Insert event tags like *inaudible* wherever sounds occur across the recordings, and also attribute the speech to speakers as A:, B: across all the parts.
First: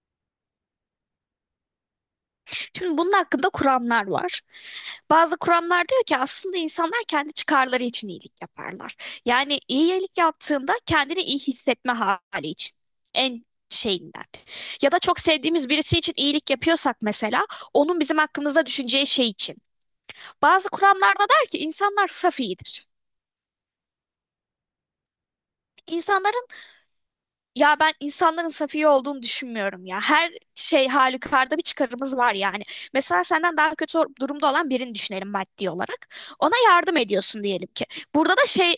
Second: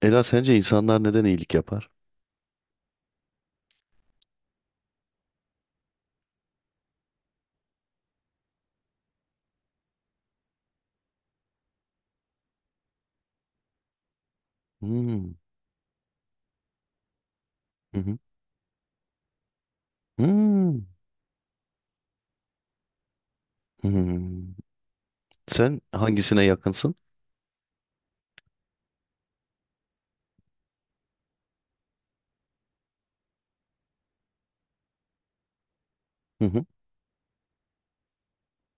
A: Ela sence insanlar neden iyilik yapar?
B: Şimdi bunun hakkında kuramlar var. Bazı kuramlar diyor ki aslında insanlar kendi çıkarları için iyilik yaparlar. Yani iyilik yaptığında kendini iyi hissetme hali için. En şeyinden. Ya da çok
A: Hmm,
B: sevdiğimiz birisi için iyilik yapıyorsak mesela
A: hı
B: onun
A: hı,
B: bizim hakkımızda düşüneceği şey için. Bazı
A: hmm,
B: kuramlarda der ki insanlar saf iyidir.
A: hmm. Sen
B: İnsanların.
A: hangisine yakınsın?
B: Ya ben insanların safiye olduğunu düşünmüyorum ya. Her şey halükarda bir çıkarımız var yani. Mesela senden daha kötü durumda olan birini düşünelim maddi olarak.
A: Hı
B: Ona
A: hı,
B: yardım ediyorsun diyelim ki. Burada da şey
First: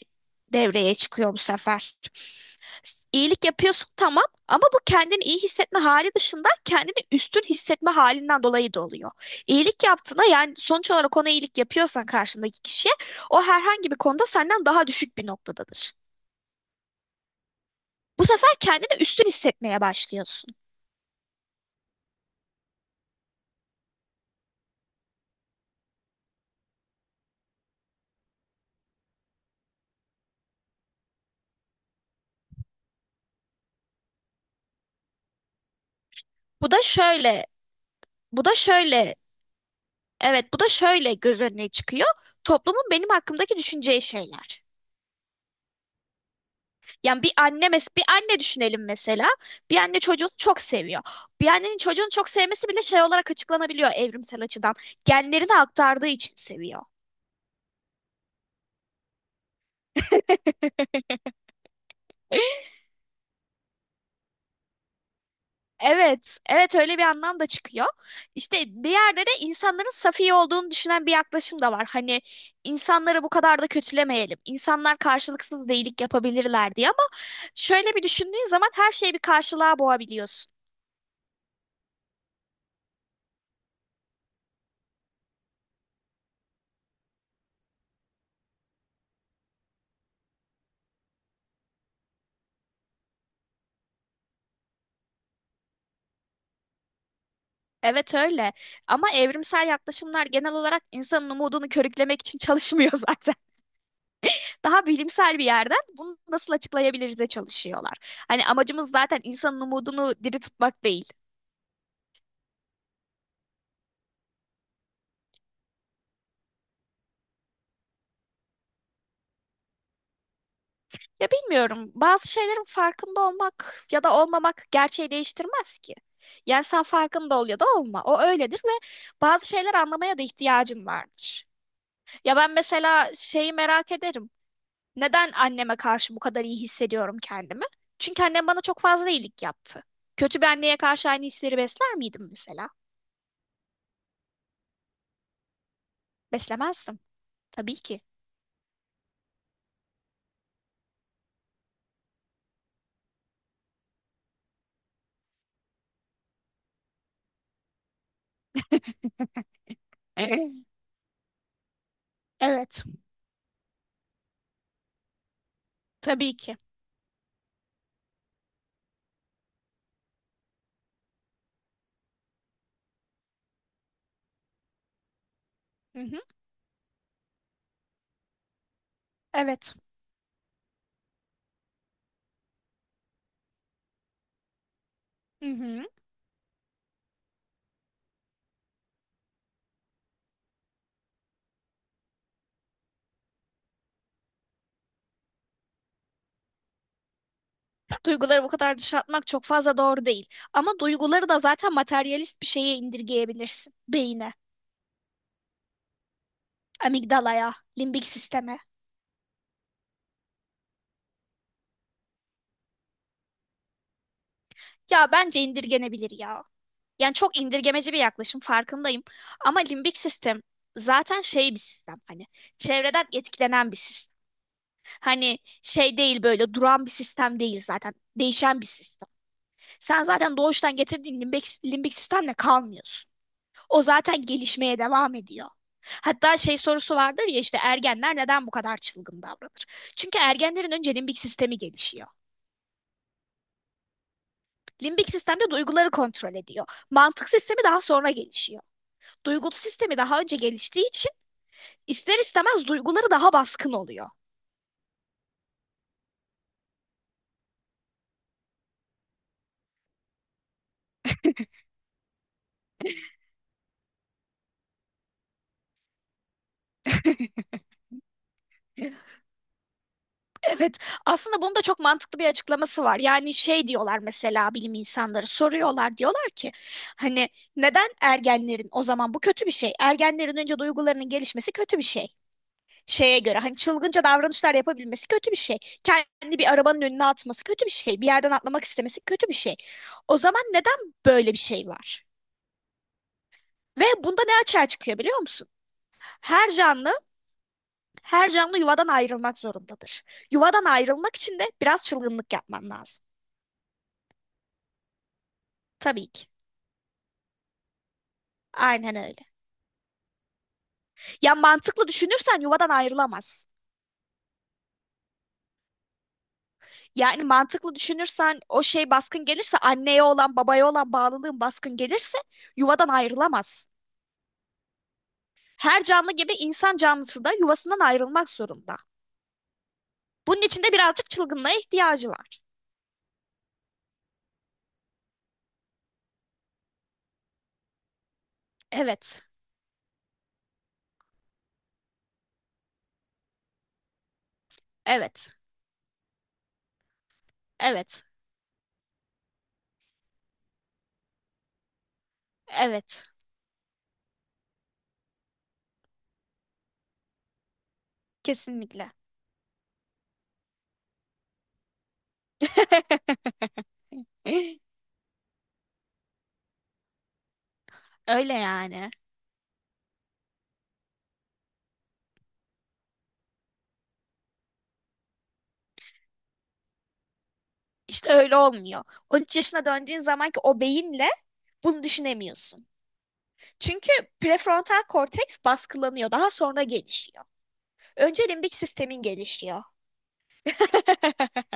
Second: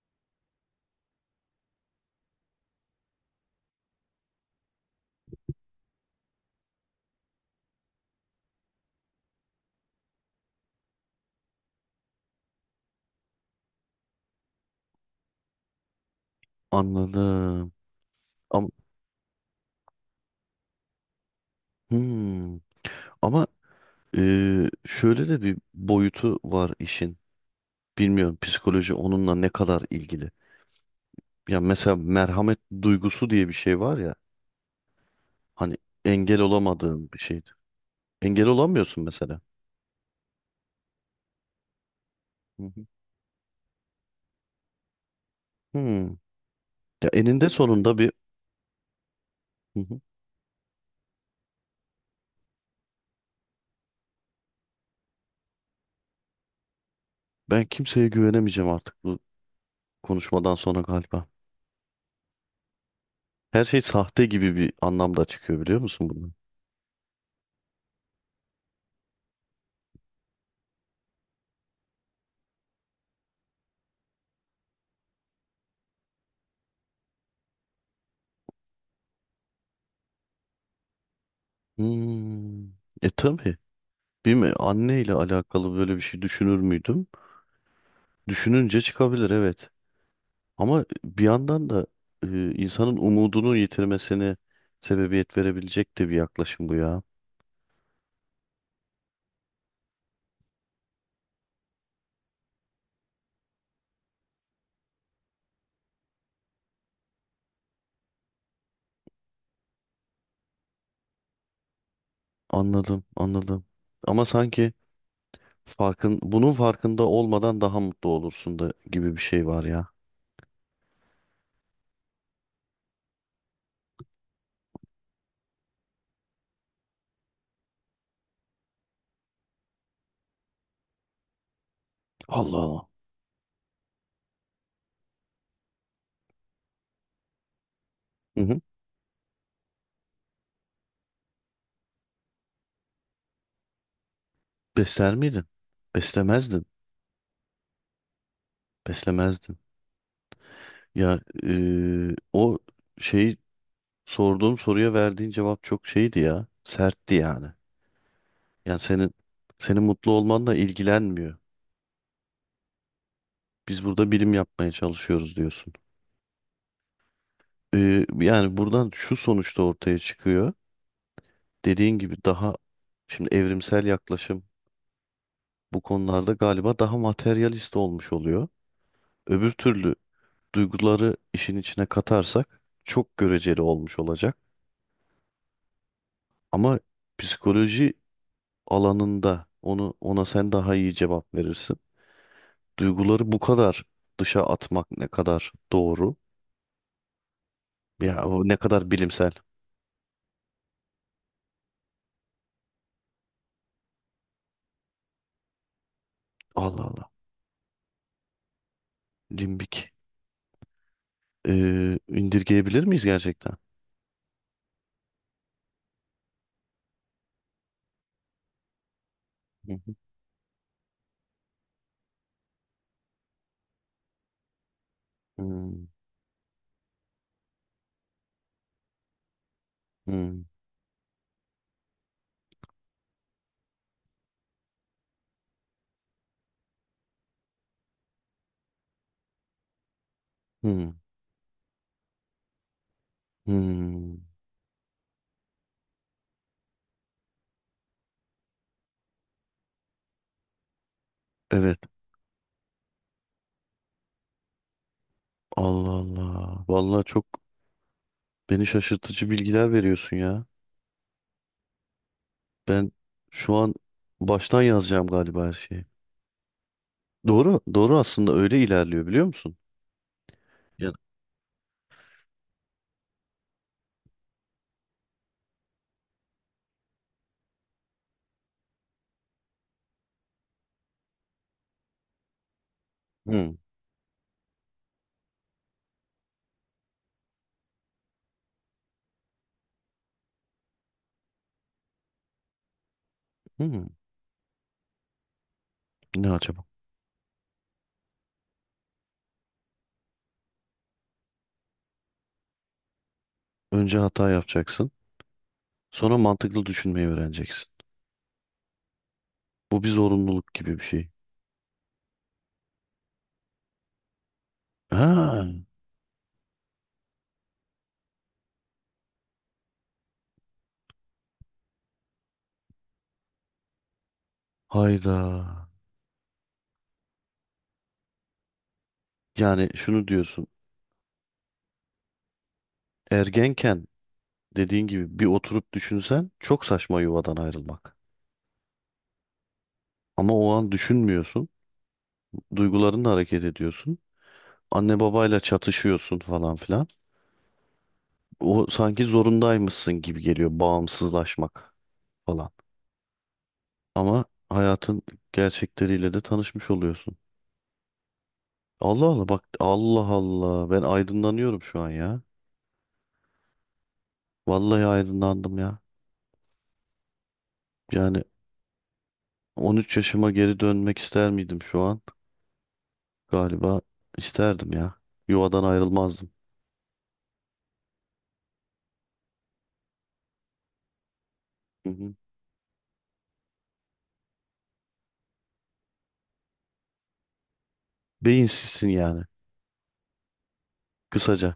B: devreye çıkıyor bu sefer. İyilik yapıyorsun tamam ama bu kendini iyi hissetme hali dışında kendini üstün hissetme halinden dolayı da oluyor. İyilik yaptığında yani sonuç olarak ona iyilik yapıyorsan karşındaki kişiye o herhangi bir konuda senden daha düşük bir noktadadır.
A: anladım.
B: Bu sefer
A: Ama,
B: kendini üstün hissetmeye başlıyorsun.
A: hmm. Ama şöyle de bir boyutu var işin. Bilmiyorum psikoloji onunla ne kadar ilgili. Ya mesela merhamet duygusu diye bir şey var ya. Hani engel
B: Bu da
A: olamadığın bir
B: şöyle,
A: şeydir.
B: bu
A: Engel
B: da
A: olamıyorsun
B: şöyle,
A: mesela.
B: evet bu da şöyle göz önüne çıkıyor.
A: Hı
B: Toplumun
A: hı.
B: benim hakkımdaki düşüneceği şeyler.
A: Hmm. Ya
B: Yani
A: eninde sonunda
B: bir
A: bir
B: anne düşünelim mesela. Bir
A: hı hı.
B: anne çocuğunu çok seviyor. Bir annenin çocuğunu çok sevmesi bile şey olarak açıklanabiliyor evrimsel açıdan. Genlerini aktardığı için seviyor.
A: Ben kimseye güvenemeyeceğim artık bu konuşmadan sonra galiba. Her şey sahte gibi bir anlamda çıkıyor biliyor musun bunu?
B: Evet, evet öyle bir anlam da çıkıyor. İşte bir yerde de insanların safi olduğunu düşünen bir yaklaşım da var. Hani insanları bu kadar da kötülemeyelim. İnsanlar karşılıksız iyilik yapabilirler diye ama şöyle bir düşündüğün zaman her şeyi bir karşılığa boğabiliyorsun.
A: Hmm. E tabii. Bilmiyorum anne ile alakalı böyle bir şey düşünür müydüm? Düşününce çıkabilir evet. Ama bir yandan da insanın umudunu yitirmesine sebebiyet verebilecek de bir yaklaşım bu ya.
B: Evet öyle. Ama evrimsel yaklaşımlar genel olarak insanın umudunu körüklemek için çalışmıyor *laughs* zaten. Daha bilimsel bir yerden bunu nasıl açıklayabiliriz de çalışıyorlar. Hani amacımız zaten insanın umudunu diri tutmak değil.
A: Anladım, anladım. Ama sanki farkın bunun farkında olmadan daha mutlu olursun da gibi bir şey var ya.
B: Ya bilmiyorum. Bazı şeylerin farkında olmak ya da olmamak gerçeği değiştirmez ki. Yani sen farkında ol ya da olma. O öyledir ve bazı şeyler anlamaya da ihtiyacın vardır. Ya ben
A: Allah Allah.
B: mesela şeyi merak ederim. Neden anneme karşı bu kadar iyi hissediyorum kendimi? Çünkü
A: Hı
B: annem
A: hı.
B: bana çok fazla iyilik yaptı. Kötü bir anneye karşı aynı hisleri besler miydim mesela?
A: Besler miydin? Beslemezdim.
B: Beslemezdim. Tabii ki.
A: Beslemezdim. Ya o şey sorduğum soruya verdiğin cevap çok şeydi ya. Sertti yani. Yani senin mutlu
B: *laughs*
A: olmanla
B: Ee?
A: ilgilenmiyor.
B: Evet.
A: Biz burada bilim yapmaya çalışıyoruz diyorsun.
B: Tabii ki.
A: Yani buradan şu sonuçta ortaya çıkıyor. Dediğin gibi daha şimdi evrimsel yaklaşım bu
B: Hı hı.
A: konularda galiba daha materyalist olmuş oluyor. Öbür
B: Evet.
A: türlü duyguları işin içine katarsak çok göreceli olmuş olacak.
B: Hı hı.
A: Ama psikoloji alanında onu ona sen daha iyi cevap verirsin. Duyguları bu kadar dışa atmak ne kadar doğru? Ya o
B: Duyguları bu
A: ne
B: kadar
A: kadar
B: dışa atmak
A: bilimsel.
B: çok fazla doğru değil. Ama duyguları da zaten materyalist bir şeye indirgeyebilirsin. Beyine,
A: Allah Allah.
B: amigdalaya, limbik sisteme.
A: Limbik. İndirgeyebilir miyiz gerçekten?
B: Ya bence indirgenebilir ya. Yani çok indirgemeci bir yaklaşım farkındayım. Ama
A: Hı hı.
B: limbik sistem zaten şey bir sistem, hani çevreden etkilenen bir sistem. Hani
A: Hmm,
B: şey değil, böyle duran bir sistem değil zaten. Değişen bir sistem. Sen zaten
A: hmm,
B: doğuştan getirdiğin limbik sistemle kalmıyorsun. O zaten gelişmeye devam ediyor. Hatta şey sorusu vardır ya işte, ergenler neden bu kadar çılgın davranır? Çünkü ergenlerin
A: hmm,
B: önce limbik sistemi gelişiyor.
A: hmm.
B: Limbik sistem de duyguları kontrol ediyor. Mantık sistemi daha sonra gelişiyor. Duygulu sistemi daha önce geliştiği için
A: Evet.
B: ister istemez duyguları daha baskın oluyor.
A: Allah Allah. Vallahi çok beni şaşırtıcı bilgiler veriyorsun ya. Ben şu an baştan yazacağım galiba her şeyi. Doğru,
B: *laughs*
A: doğru aslında öyle ilerliyor biliyor musun?
B: Evet,
A: Ya.
B: aslında bunun da çok mantıklı bir açıklaması var. Yani şey diyorlar mesela, bilim insanları soruyorlar, diyorlar ki hani neden ergenlerin o zaman bu kötü bir şey? Ergenlerin önce duygularının gelişmesi kötü bir şey. Şeye göre hani
A: Hı,
B: çılgınca davranışlar yapabilmesi kötü bir şey. Kendi bir arabanın önüne atması kötü bir şey. Bir yerden atlamak istemesi kötü bir şey. O zaman neden böyle bir şey var? Ve
A: hı.
B: bunda ne açığa çıkıyor biliyor musun?
A: Ne
B: Her
A: acaba?
B: canlı her canlı yuvadan ayrılmak zorundadır. Yuvadan ayrılmak için de biraz çılgınlık yapman lazım.
A: Önce hata yapacaksın.
B: Tabii
A: Sonra
B: ki.
A: mantıklı düşünmeyi öğreneceksin.
B: Aynen öyle.
A: Bu bir zorunluluk gibi bir şey.
B: Ya mantıklı düşünürsen yuvadan ayrılamaz.
A: Ha,
B: Yani mantıklı düşünürsen o şey baskın gelirse, anneye olan babaya olan bağlılığın baskın gelirse yuvadan ayrılamaz.
A: hayda.
B: Her canlı gibi insan canlısı da yuvasından ayrılmak zorunda.
A: Yani şunu
B: Bunun
A: diyorsun.
B: için de birazcık çılgınlığa ihtiyacı var.
A: Ergenken dediğin gibi bir oturup düşünsen çok saçma yuvadan ayrılmak.
B: Evet,
A: Ama o an düşünmüyorsun. Duygularınla hareket ediyorsun. Anne
B: evet,
A: babayla çatışıyorsun falan filan.
B: evet,
A: O sanki zorundaymışsın gibi geliyor bağımsızlaşmak falan.
B: evet.
A: Ama hayatın gerçekleriyle de tanışmış oluyorsun.
B: Kesinlikle.
A: Allah Allah bak Allah Allah ben aydınlanıyorum şu an ya.
B: *laughs*
A: Vallahi aydınlandım ya. Yani
B: Öyle yani.
A: 13 yaşıma geri dönmek ister miydim şu an? Galiba isterdim ya. Yuvadan ayrılmazdım.
B: İşte öyle olmuyor. 13 yaşına döndüğün zamanki o beyinle bunu
A: Hı hı.
B: düşünemiyorsun. Çünkü prefrontal korteks baskılanıyor. Daha sonra gelişiyor. Önce limbik
A: Beyinsizsin
B: sistemin
A: yani
B: gelişiyor. *laughs*
A: kısaca.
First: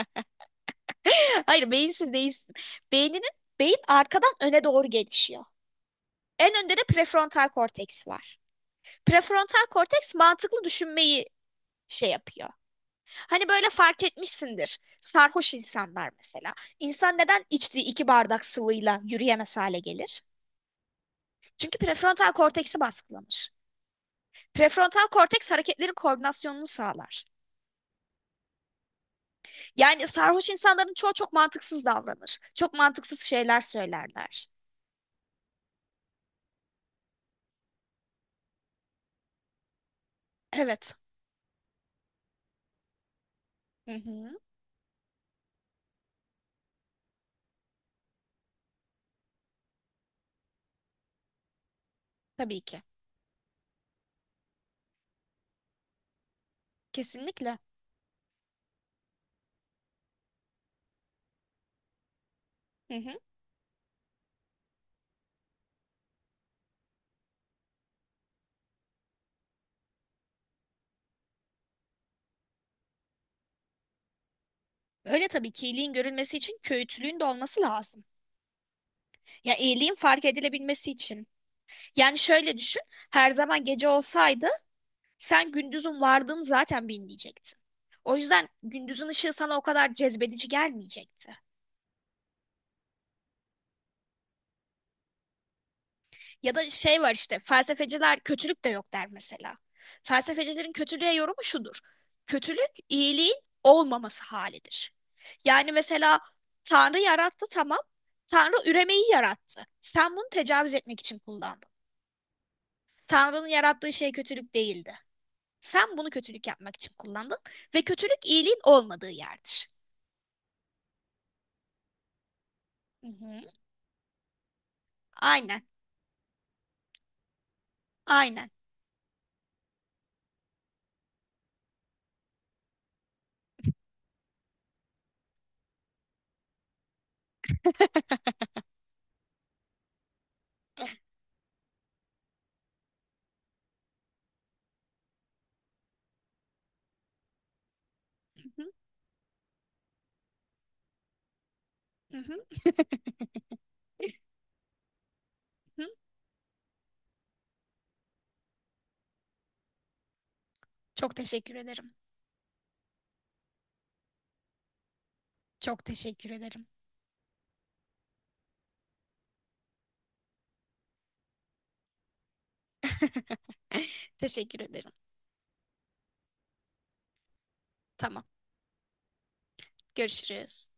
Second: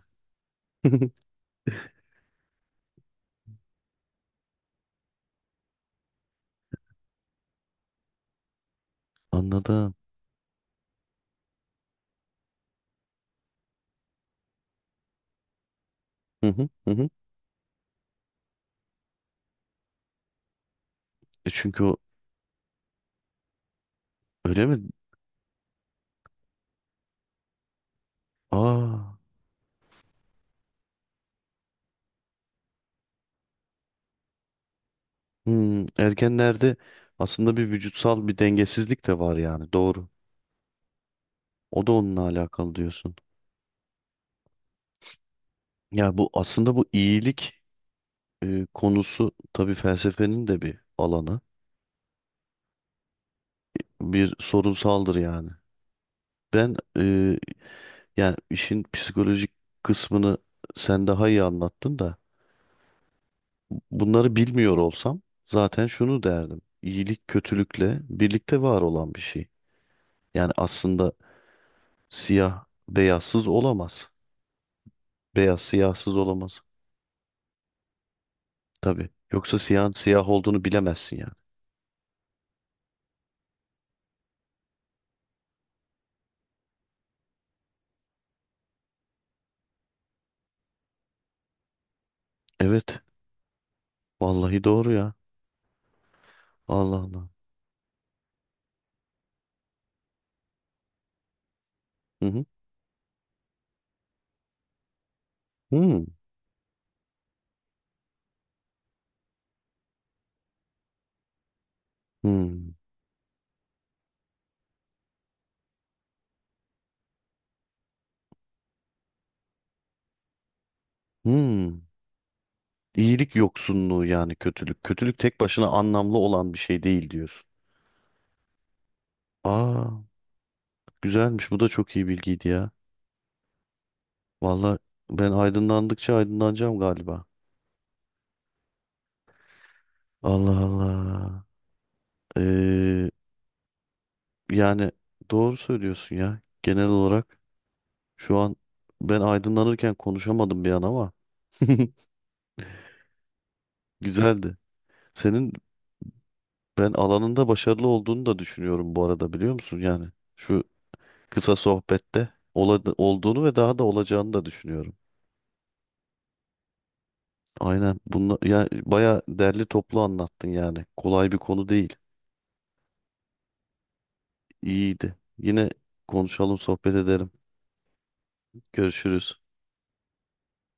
A: *laughs*
B: Hayır, beyinsiz değilsin. Beyninin Beyin arkadan öne doğru gelişiyor. En önde de prefrontal korteks var. Prefrontal
A: Anladım.
B: korteks mantıklı düşünmeyi şey yapıyor. Hani böyle fark etmişsindir. Sarhoş insanlar
A: Hı
B: mesela.
A: hı hı, hı.
B: İnsan neden içtiği iki bardak sıvıyla yürüyemez hale gelir?
A: E
B: Çünkü
A: çünkü o
B: prefrontal korteksi baskılanır.
A: öyle mi?
B: Prefrontal korteks hareketlerin koordinasyonunu sağlar.
A: Aa.
B: Yani sarhoş insanların çoğu çok mantıksız davranır. Çok mantıksız şeyler söylerler.
A: Hmm, ergenlerde aslında bir vücutsal bir dengesizlik de var yani doğru.
B: Evet.
A: O da onunla alakalı diyorsun.
B: Hı hı.
A: Ya bu aslında bu iyilik konusu tabii felsefenin de bir alanı.
B: Tabii ki.
A: Bir sorunsaldır yani. Ben
B: Kesinlikle.
A: yani işin psikolojik kısmını sen daha iyi anlattın da
B: Hı hı.
A: bunları bilmiyor olsam zaten şunu derdim. İyilik kötülükle birlikte var olan bir şey. Yani aslında siyah beyazsız olamaz.
B: Öyle tabii
A: Beyaz
B: ki, iyiliğin
A: siyahsız
B: görülmesi için
A: olamaz.
B: köyütlüğün de olması lazım.
A: Tabii.
B: Ya
A: Yoksa siyah
B: iyiliğin fark
A: siyah olduğunu
B: edilebilmesi
A: bilemezsin
B: için.
A: yani.
B: Yani şöyle düşün, her zaman gece olsaydı sen gündüzün vardığını zaten bilmeyecektin. O yüzden gündüzün ışığı sana o kadar cezbedici gelmeyecekti.
A: Evet. Vallahi doğru ya.
B: Ya da
A: Allah
B: şey var
A: Allah.
B: işte, felsefeciler kötülük de yok der mesela. Felsefecilerin kötülüğe yorumu şudur.
A: Hı hı.
B: Kötülük iyiliğin olmaması halidir. Yani
A: Hmm.
B: mesela Tanrı yarattı tamam. Tanrı üremeyi yarattı. Sen bunu tecavüz etmek için kullandın.
A: Hmm.
B: Tanrı'nın yarattığı şey kötülük değildi. Sen bunu kötülük yapmak için kullandın ve kötülük iyiliğin olmadığı yerdir.
A: Hmm.
B: Hı
A: İyilik
B: hı.
A: yoksunluğu yani kötülük. Kötülük tek
B: Aynen,
A: başına anlamlı olan bir şey değil diyorsun.
B: aynen.
A: Aa, güzelmiş. Bu da çok iyi bilgiydi ya. Vallahi ben aydınlandıkça aydınlanacağım galiba. Allah Allah. Ee, yani doğru söylüyorsun ya. Genel olarak şu an
B: Hı hı,
A: ben aydınlanırken konuşamadım bir an ama *laughs*
B: hı hı,
A: güzeldi. Senin
B: hı.
A: ben alanında başarılı olduğunu da düşünüyorum bu arada biliyor musun? Yani şu
B: Çok teşekkür
A: kısa
B: ederim.
A: sohbette olduğunu ve daha da olacağını da düşünüyorum.
B: Çok teşekkür ederim.
A: Aynen bunu ya baya derli toplu anlattın yani. Kolay bir konu değil.
B: *laughs* Teşekkür ederim.
A: İyiydi. Yine konuşalım, sohbet edelim.
B: Tamam,
A: Görüşürüz.
B: görüşürüz.